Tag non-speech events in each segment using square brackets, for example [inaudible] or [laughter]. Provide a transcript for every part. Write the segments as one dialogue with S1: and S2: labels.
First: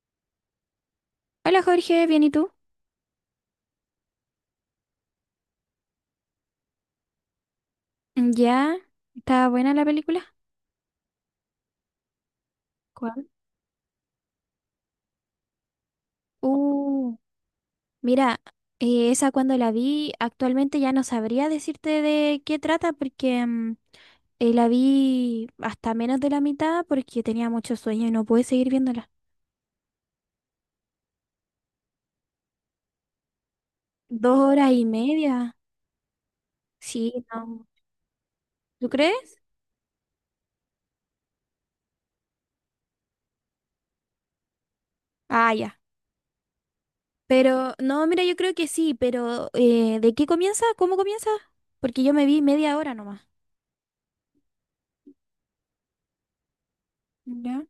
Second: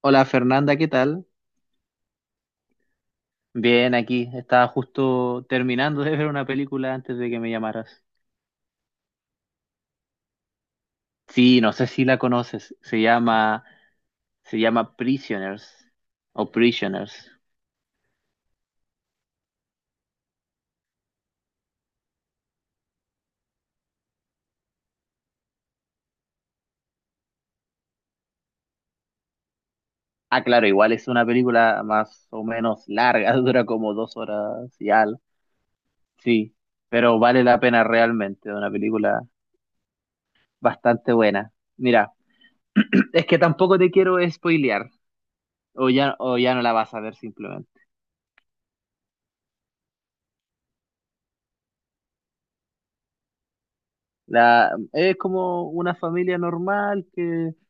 S1: Hola Fernanda, ¿qué tal?
S2: Hola Jorge, ¿bien y tú?
S1: Bien, aquí. Estaba justo terminando de ver una película antes de que me llamaras.
S2: ¿Ya? ¿Está buena la película?
S1: Sí, no sé si la conoces.
S2: ¿Cuál?
S1: Se llama Prisoners o
S2: Uh,
S1: Prisoners.
S2: mira, esa cuando la vi, actualmente ya no sabría decirte de qué trata porque la vi hasta menos de la mitad porque tenía mucho sueño y no pude seguir viéndola.
S1: Ah, claro, igual es una película más o menos larga, [laughs] dura como dos
S2: Dos horas
S1: horas
S2: y
S1: y al.
S2: media.
S1: Sí,
S2: Sí,
S1: pero vale la
S2: no.
S1: pena realmente, una
S2: ¿Tú
S1: película
S2: crees?
S1: bastante buena. Mira, [clears throat] es que tampoco te quiero spoilear,
S2: Ah, ya.
S1: o ya no la vas a ver simplemente.
S2: Pero, no, mira, yo creo que sí, pero ¿de qué comienza? ¿Cómo comienza? Porque yo me vi media hora nomás.
S1: La, es como una familia normal que
S2: ¿Ya?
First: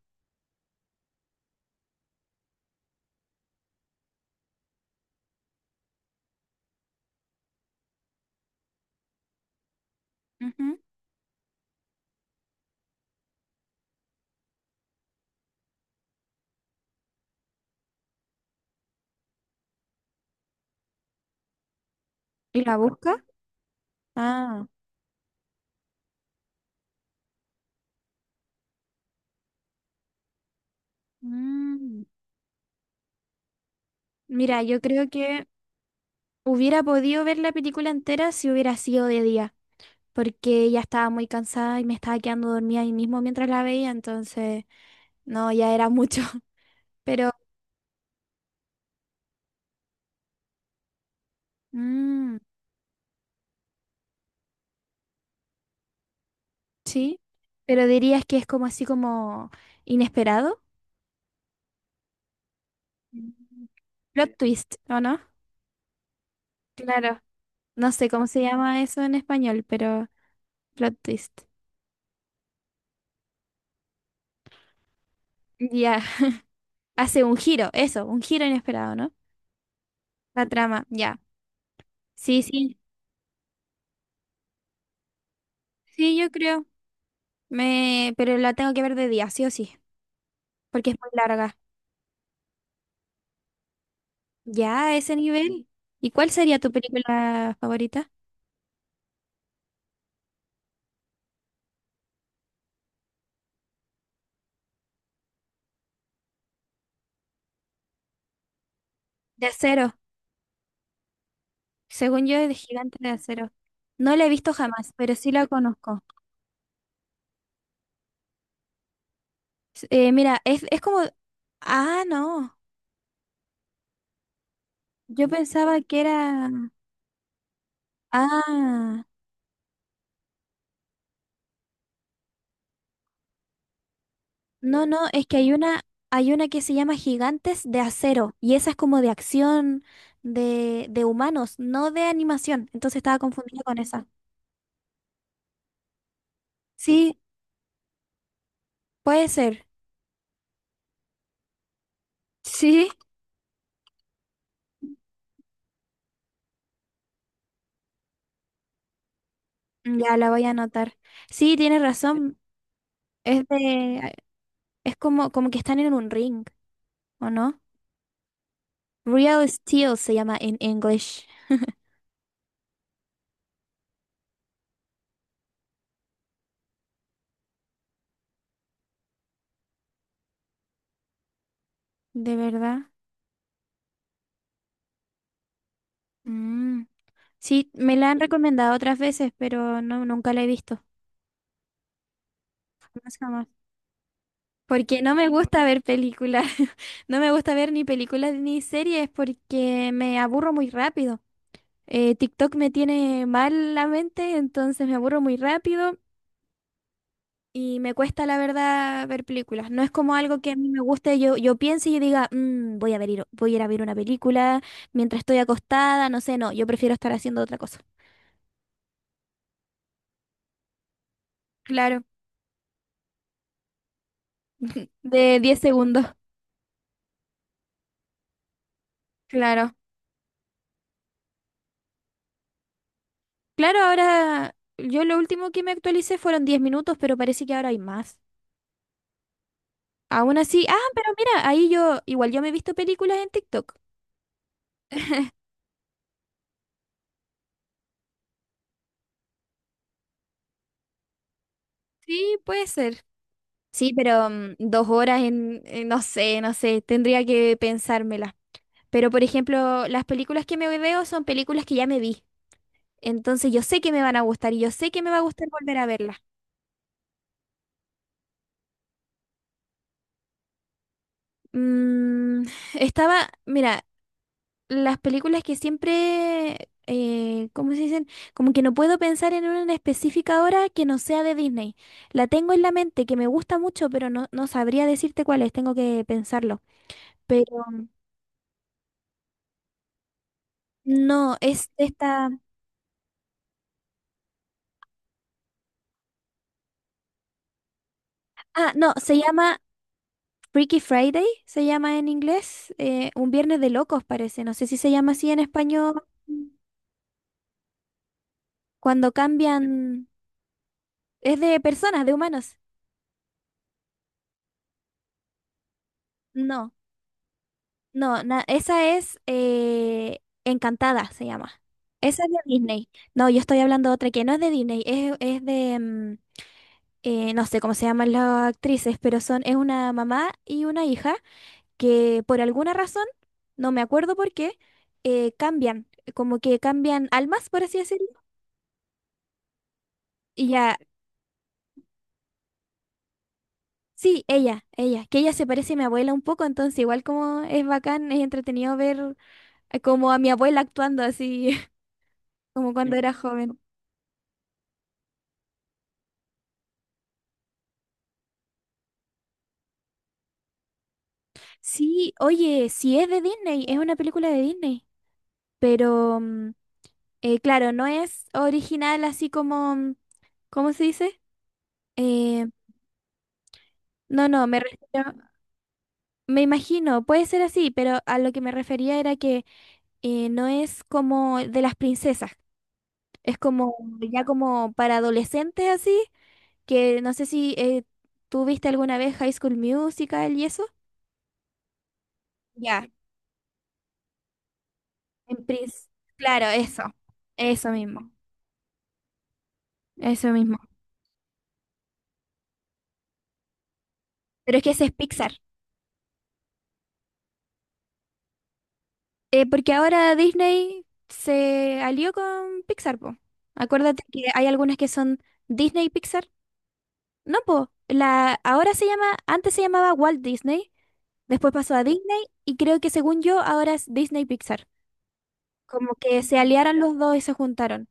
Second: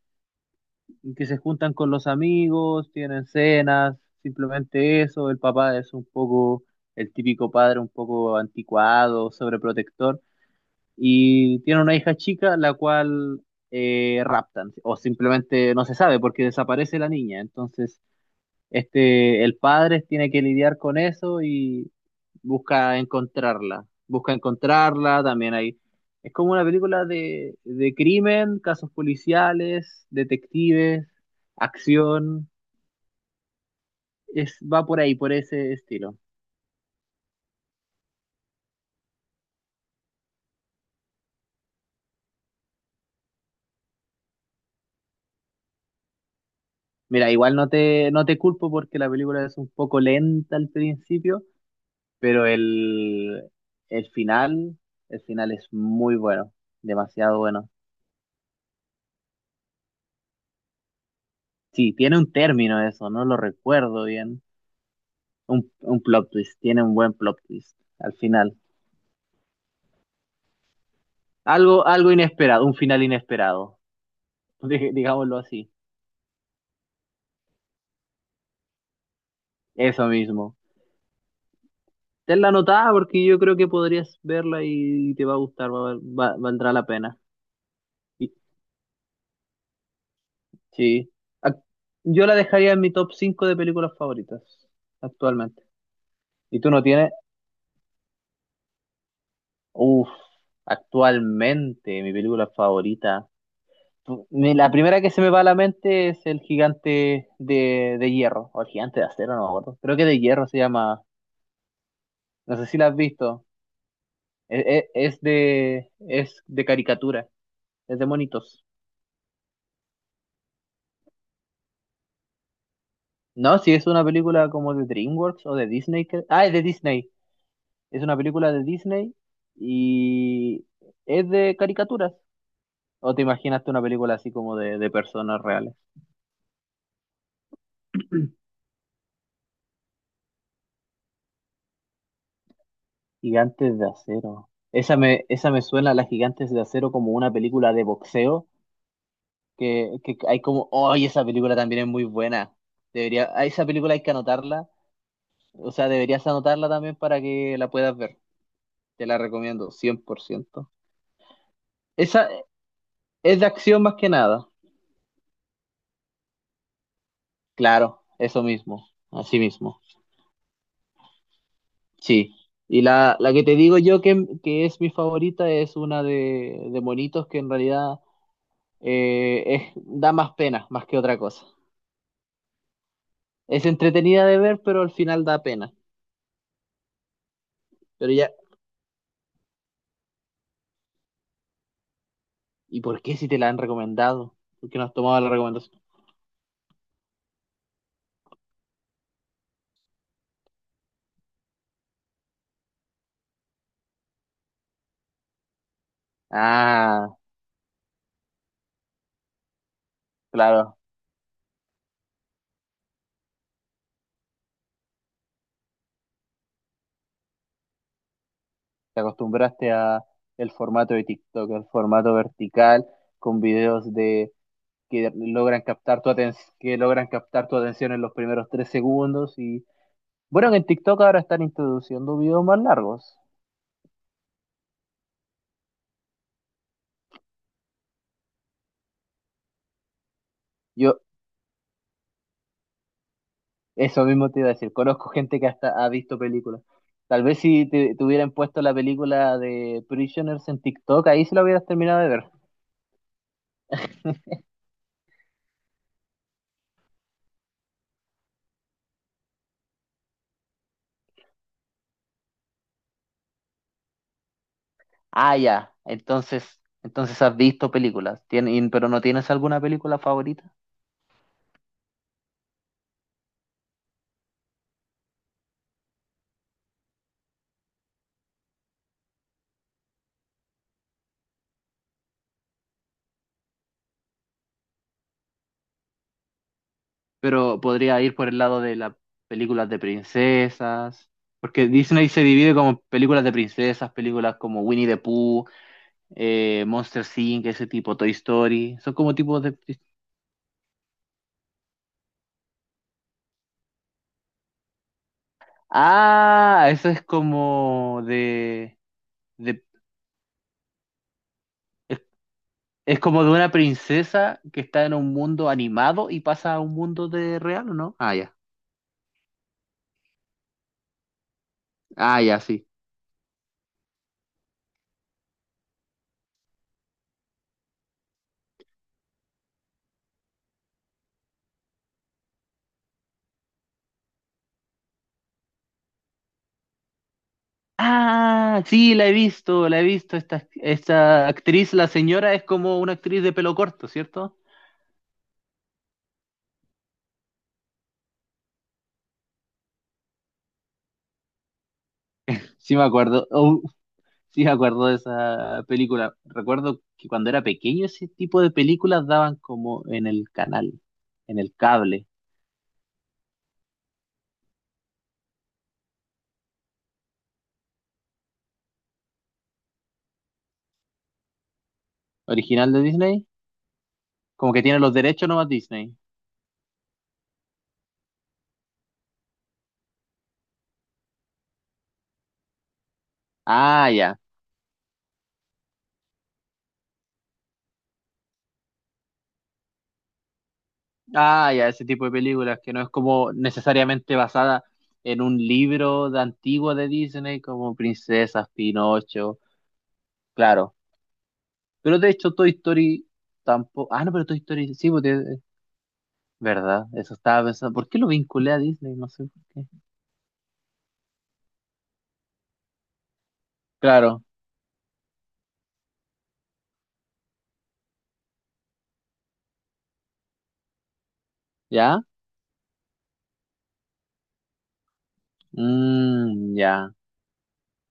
S1: y que se juntan con los amigos, tienen cenas, simplemente eso. El papá es un poco el típico padre, un poco anticuado, sobreprotector,
S2: Ujú.
S1: y tiene una hija chica la cual raptan, o simplemente no se sabe porque desaparece la niña. Entonces este, el padre tiene que lidiar con eso y
S2: ¿Y la
S1: busca
S2: busca?
S1: encontrarla. Busca
S2: Ah.
S1: encontrarla, también hay. Es como una película de crimen, casos policiales, detectives,
S2: Mm.
S1: acción. Es,
S2: Mira, yo
S1: va por
S2: creo
S1: ahí, por
S2: que
S1: ese estilo.
S2: hubiera podido ver la película entera si hubiera sido de día, porque ya estaba muy cansada y me estaba quedando dormida ahí mismo mientras la veía, entonces no, ya era mucho. [laughs] Pero,
S1: Mira, igual no te, no te culpo porque la película es un poco lenta al principio,
S2: mm,
S1: pero el final, el final es muy bueno,
S2: sí,
S1: demasiado bueno.
S2: pero dirías que es como así como inesperado.
S1: Sí, tiene un término eso, no
S2: Mm.
S1: lo recuerdo
S2: Plot
S1: bien.
S2: twist, ¿o no?
S1: Un plot twist, tiene un buen
S2: Claro.
S1: plot twist
S2: No sé
S1: al
S2: cómo se
S1: final.
S2: llama eso en español, pero plot twist.
S1: Algo, algo inesperado, un final inesperado, [laughs] digámoslo así.
S2: Ya, hace un giro, eso, un giro inesperado, ¿no?
S1: Eso
S2: La
S1: mismo.
S2: trama, ya. Sí,
S1: Tenla
S2: sí,
S1: anotada porque yo creo que podrías verla y te va a gustar,
S2: sí, yo creo.
S1: valdrá la pena. Y-
S2: Pero la tengo que ver de día, sí o sí, porque es muy
S1: Sí.
S2: larga.
S1: Ac- Yo la dejaría en mi top 5 de películas favoritas
S2: Ya a ese
S1: actualmente.
S2: nivel. ¿Y cuál sería
S1: ¿Y tú
S2: tu
S1: no tienes?
S2: película favorita?
S1: Uf, actualmente mi película favorita. La primera que se me va a la mente es el gigante de hierro, o el gigante de acero, no
S2: De
S1: me acuerdo.
S2: acero.
S1: Creo que de hierro se llama.
S2: Según yo, es de
S1: No sé si la
S2: Gigante
S1: has
S2: de
S1: visto.
S2: Acero. No la he visto jamás, pero sí la conozco.
S1: Es de caricatura, es de monitos.
S2: Mira, es como... Ah, no.
S1: No, si es una película como de
S2: Yo
S1: DreamWorks o de
S2: pensaba que
S1: Disney. Ah, es de
S2: era...
S1: Disney. Es una película de
S2: Ah,
S1: Disney y es de caricaturas. ¿O te imaginaste una película así como
S2: no,
S1: de
S2: no, es que
S1: personas
S2: hay
S1: reales?
S2: una, hay una que se llama Gigantes de Acero y esa es como de acción de humanos, no de animación. Entonces estaba confundida con
S1: Gigantes de
S2: esa.
S1: acero. Esa me suena a las Gigantes de Acero como
S2: Sí,
S1: una película de boxeo
S2: puede ser.
S1: que hay como, ¡ay, esa película también es muy buena!
S2: Sí,
S1: Debería, a esa película hay que anotarla, o sea, deberías anotarla también para que la puedas ver. Te la recomiendo, cien
S2: ya
S1: por
S2: la voy a
S1: ciento
S2: anotar. Sí, tienes
S1: Esa
S2: razón.
S1: es de
S2: Es
S1: acción más que
S2: de,
S1: nada.
S2: es como que están en un ring, ¿o no?
S1: Claro, eso mismo, así
S2: Real
S1: mismo.
S2: Steel se llama en English.
S1: Sí. Y la que te digo yo que es mi favorita es una de monitos que en realidad eh, es, da más pena, más que otra cosa.
S2: ¿De verdad?
S1: Es entretenida de ver, pero al final da pena.
S2: Mm. Sí, me la
S1: Pero
S2: han
S1: ya,
S2: recomendado otras veces, pero no, nunca la he visto.
S1: ¿y por
S2: Jamás,
S1: qué si te
S2: jamás.
S1: la han recomendado? ¿Por qué no has
S2: Porque no
S1: tomado
S2: me
S1: la
S2: gusta
S1: recomendación?
S2: ver películas. [laughs] No me gusta ver ni películas ni series porque me aburro muy rápido. TikTok me tiene mal la mente, entonces me aburro muy rápido.
S1: Ah,
S2: Y me cuesta, la verdad, ver películas. No es como algo que a mí
S1: claro,
S2: me guste. Yo piense y yo diga, "Mm, voy a ir a ver una película mientras estoy acostada. No sé, no. Yo prefiero estar haciendo otra cosa.
S1: te acostumbraste a el formato de TikTok, el
S2: Claro,
S1: formato vertical con videos de
S2: [laughs]
S1: que
S2: De diez
S1: logran captar
S2: segundos.
S1: tu atención, que logran captar tu atención en los primeros 3 segundos y
S2: Claro.
S1: bueno, en TikTok ahora están introduciendo videos más largos.
S2: Claro, ahora yo lo último que me actualicé fueron 10 minutos, pero parece que ahora hay más. Aún así, ah,
S1: Yo
S2: pero mira, ahí yo, igual yo me he visto películas en TikTok.
S1: eso mismo te iba a decir, conozco gente que hasta ha visto películas. Tal vez si te, te hubieran puesto la película de Prisoners en TikTok, ahí se la hubieras terminado de ver.
S2: Sí, puede ser. Sí, pero 2 horas no sé, no sé, tendría que pensármela. Pero, por ejemplo, las películas que me veo son películas que ya me vi. Entonces yo sé que me van a gustar y yo sé que me va a
S1: Ah,
S2: gustar
S1: ya.
S2: volver a verlas.
S1: Entonces, entonces has visto películas, pero no tienes alguna película favorita.
S2: Mm, estaba, mira, las películas que siempre, ¿cómo se dicen? Como que no puedo pensar en una en específica ahora que no sea de Disney. La tengo en la mente, que me gusta mucho, pero no, no sabría decirte cuál es, tengo que pensarlo.
S1: Pero
S2: Pero
S1: podría ir por el lado de las películas de princesas,
S2: no,
S1: porque
S2: es
S1: Disney se
S2: esta...
S1: divide como películas de princesas, películas como Winnie the Pooh, Monsters Inc., ese tipo, Toy
S2: Ah,
S1: Story,
S2: no,
S1: son como
S2: se
S1: tipos de...
S2: llama Freaky Friday, se llama en inglés, un viernes de locos parece, no sé si se llama así en español,
S1: Ah, eso es como
S2: cuando
S1: de
S2: cambian, es de
S1: es,
S2: personas, de humanos.
S1: es como de una princesa que está en un mundo animado y pasa a
S2: No,
S1: un mundo de real, ¿o no? Ah,
S2: no,
S1: ya.
S2: esa es, Encantada, se llama.
S1: Ah,
S2: Esa es de
S1: ya, sí.
S2: Disney. No, yo estoy hablando de otra que no es de Disney, es de, no sé cómo se llaman las actrices, pero son, es una mamá y una hija que por alguna razón, no me acuerdo por qué, cambian, como que cambian almas, por así decirlo.
S1: Ah, sí, la he visto, la he visto.
S2: Y
S1: Esta,
S2: ya,
S1: esta actriz, la señora, es como una actriz de pelo corto,
S2: sí,
S1: ¿cierto?
S2: ella, que ella se parece a mi abuela un poco, entonces igual como es bacán, es entretenido ver como a mi abuela actuando así, [laughs] como
S1: Sí me
S2: cuando, sí, era
S1: acuerdo,
S2: joven.
S1: oh, sí me acuerdo de esa película. Recuerdo que cuando era pequeño ese tipo de películas daban como en el canal, en el cable
S2: Sí, oye, sí es de Disney, es una película de Disney, pero claro, no es original así como, ¿cómo se dice? Eh,
S1: original de Disney,
S2: no, no,
S1: como
S2: me
S1: que tiene los
S2: refiero,
S1: derechos nomás Disney.
S2: me imagino, puede ser así, pero a lo que me refería era que no es como de las princesas, es como
S1: Ah, ya.
S2: ya como para adolescentes así. Que no sé si tú viste alguna vez High School Musical y eso.
S1: Ah, ya, ese tipo de películas que no
S2: Ya,
S1: es como necesariamente basada en un
S2: en Prince.
S1: libro de
S2: Claro,
S1: antiguo
S2: eso.
S1: de Disney
S2: Eso
S1: como
S2: mismo.
S1: Princesas, Pinocho.
S2: Eso mismo.
S1: Claro. Pero de hecho, Toy Story tampoco. Ah, no, pero Toy
S2: Pero es que
S1: Story
S2: ese
S1: sí,
S2: es
S1: porque.
S2: Pixar.
S1: Es verdad, eso estaba pensando. ¿Por qué lo vinculé a Disney? No sé por qué.
S2: Porque ahora Disney se alió con Pixar, po. Acuérdate
S1: Claro,
S2: que hay algunas que son Disney y Pixar. No, po. Ahora se llama, antes se llamaba Walt Disney, después pasó a
S1: ¿ya?
S2: Disney y creo que según yo ahora es Disney Pixar. Como que se
S1: Mm,
S2: aliaron
S1: ya.
S2: los dos y se juntaron.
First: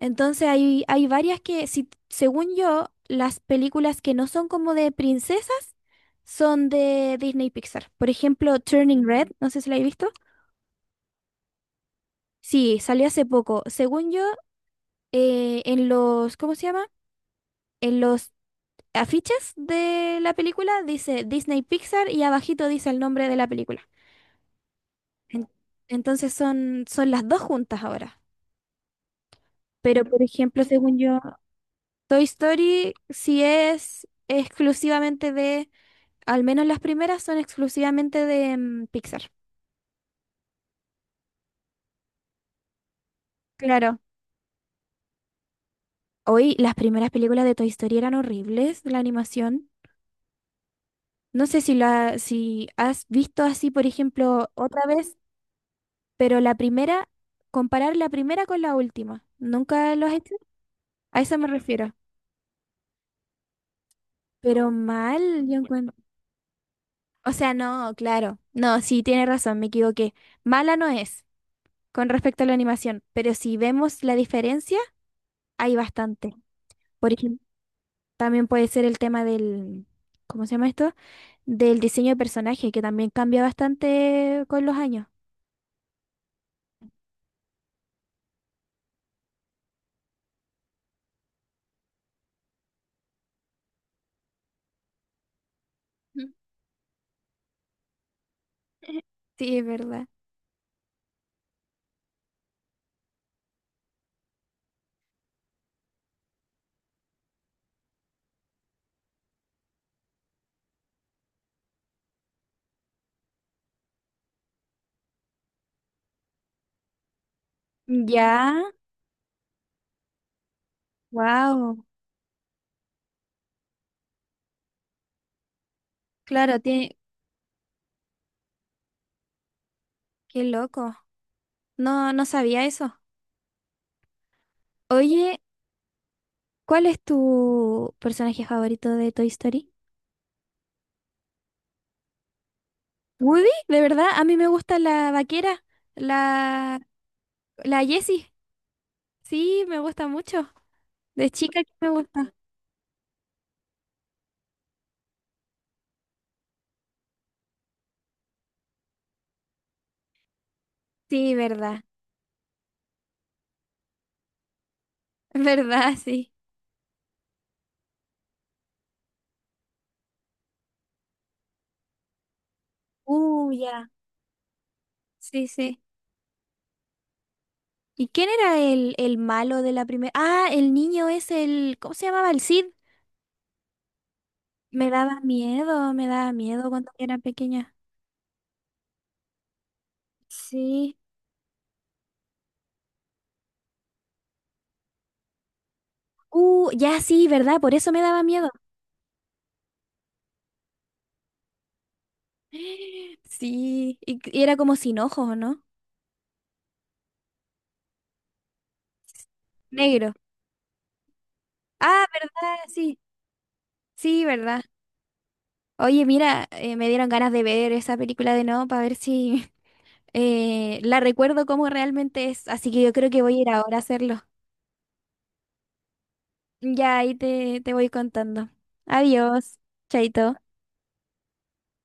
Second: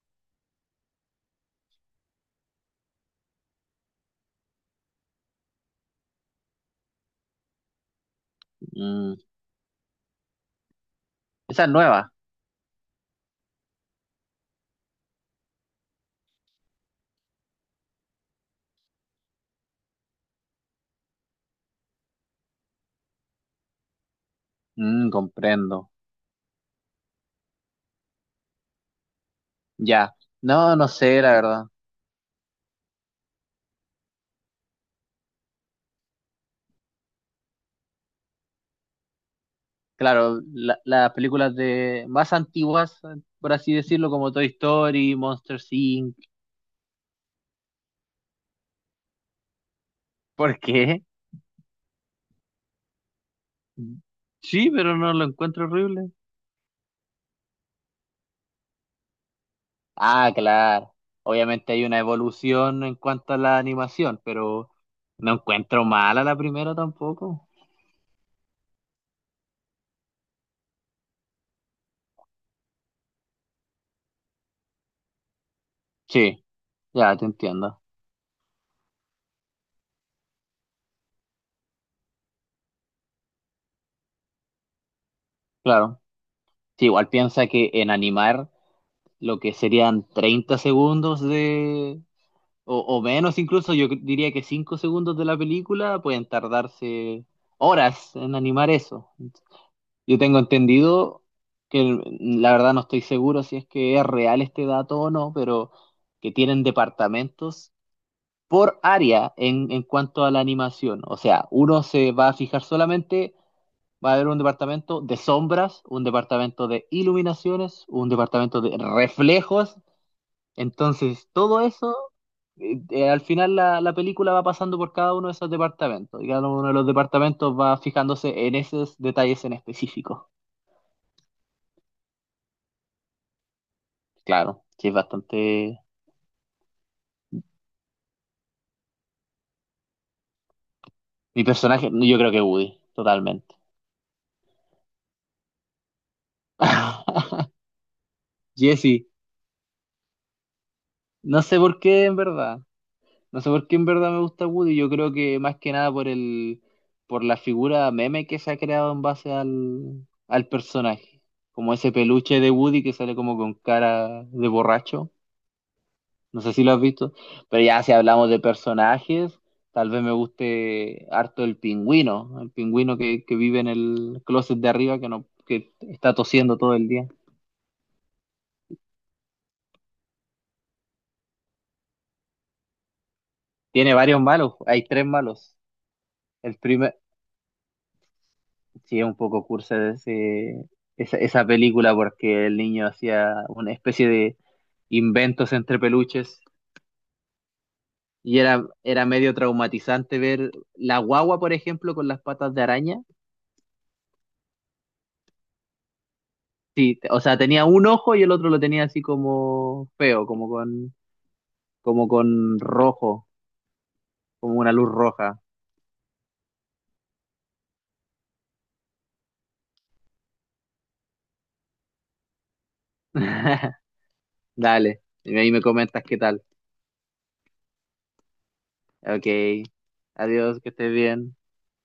S2: Entonces hay varias que, si, según yo, las películas que no son como de princesas son de Disney y Pixar. Por ejemplo, Turning
S1: Mm.
S2: Red, no sé si la he visto.
S1: Esa es nueva.
S2: Sí, salió hace poco. Según yo, en los, ¿cómo se llama? En los afiches de la película dice Disney Pixar y abajito dice el nombre de la película.
S1: Mm,
S2: En-
S1: comprendo.
S2: entonces son las dos juntas ahora.
S1: Ya.
S2: Pero, por ejemplo,
S1: No, no
S2: según yo,
S1: sé, la verdad.
S2: Toy Story sí es exclusivamente de... Al menos las primeras son exclusivamente de Pixar.
S1: Claro, las películas de más antiguas, por así
S2: Claro.
S1: decirlo, como Toy Story, Monsters Inc.
S2: Hoy las primeras películas de Toy Story eran horribles, la animación.
S1: ¿Por qué?
S2: No sé si si has visto así, por ejemplo,
S1: Sí,
S2: otra
S1: pero no
S2: vez,
S1: lo encuentro horrible.
S2: pero la primera, comparar la primera con la última. ¿Nunca lo has
S1: Ah,
S2: hecho?
S1: claro.
S2: A eso me
S1: Obviamente hay
S2: refiero.
S1: una evolución en cuanto a la animación,
S2: Pero
S1: pero no
S2: mal, yo
S1: encuentro
S2: encuentro.
S1: mala la primera
S2: O
S1: tampoco.
S2: sea, no, claro. No, sí, tiene razón, me equivoqué. Mala no es con respecto a la animación, pero si vemos la diferencia, hay bastante.
S1: Sí,
S2: Por
S1: ya te
S2: ejemplo,
S1: entiendo.
S2: también puede ser el tema del, ¿cómo se llama esto? Del diseño de personaje, que también cambia bastante con los años.
S1: Claro. Sí, igual piensa que en animar lo que serían 30 segundos de, o menos incluso, yo diría que 5 segundos de la película
S2: Ujú.
S1: pueden tardarse horas en animar
S2: [laughs]
S1: eso.
S2: Sí, es verdad.
S1: Yo tengo entendido que, la verdad no estoy seguro si es que es real este dato o no, pero que tienen departamentos por área en cuanto a la animación. O sea, uno se va a fijar solamente, va a haber un departamento de sombras, un departamento de iluminaciones,
S2: Sí.
S1: un
S2: Ya,
S1: departamento de reflejos. Entonces, todo
S2: wow.
S1: eso, al final la, la película va pasando por cada uno de esos departamentos. Y cada
S2: Claro,
S1: uno de los departamentos va fijándose en esos detalles en específico.
S2: qué loco. No, no sabía eso.
S1: Claro, que es
S2: Oye,
S1: bastante...
S2: ¿cuál es tu personaje favorito de Toy Story?
S1: Mi personaje, yo creo que Woody,
S2: Woody,
S1: totalmente.
S2: de verdad, a mí me gusta la vaquera, la,
S1: [laughs]
S2: la Jessie.
S1: Jesse,
S2: Sí, me gusta mucho. De
S1: no sé
S2: chica que
S1: por
S2: me
S1: qué en
S2: gusta.
S1: verdad. No sé por qué en verdad me gusta Woody, yo creo que más que nada por el, por la figura meme que se ha creado en base al, al personaje.
S2: Sí,
S1: Como
S2: verdad,
S1: ese peluche de Woody que sale como con cara de borracho.
S2: [laughs] verdad, sí.
S1: No sé si lo has visto. Pero ya si hablamos de personajes, tal vez me guste harto el pingüino. El pingüino que vive en
S2: Ya.
S1: el closet de arriba que no,
S2: Sí,
S1: que
S2: sí.
S1: está tosiendo todo el día.
S2: ¿Y quién era el malo de la primera? Ah, el niño es el... ¿Cómo se llamaba? El Cid.
S1: Tiene varios malos, hay tres malos.
S2: Me daba
S1: El
S2: miedo cuando
S1: primer
S2: era pequeña.
S1: Sí, es un poco cursa de
S2: Sí.
S1: esa, esa película porque el niño hacía una especie de inventos entre peluches
S2: Ya sí, ¿verdad? Por eso me daba
S1: y
S2: miedo.
S1: era, era medio traumatizante ver la guagua, por ejemplo, con las patas de araña.
S2: [gasps] Sí, y era como sin ojos, ¿o no?
S1: Sí, o sea, tenía un ojo y el otro lo tenía así como
S2: Negro.
S1: feo,
S2: Ah,
S1: como con
S2: ¿verdad? Sí,
S1: rojo,
S2: sí,
S1: como
S2: ¿verdad?
S1: una luz roja.
S2: Oye, mira, me dieron ganas de ver esa película de nuevo para ver si [laughs] la recuerdo como realmente es. Así que yo creo que voy a ir ahora a
S1: [laughs]
S2: hacerlo.
S1: Dale, y ahí me comentas qué tal.
S2: Ya ahí te voy contando.
S1: Ok,
S2: Adiós, chaito.
S1: adiós, que estés bien.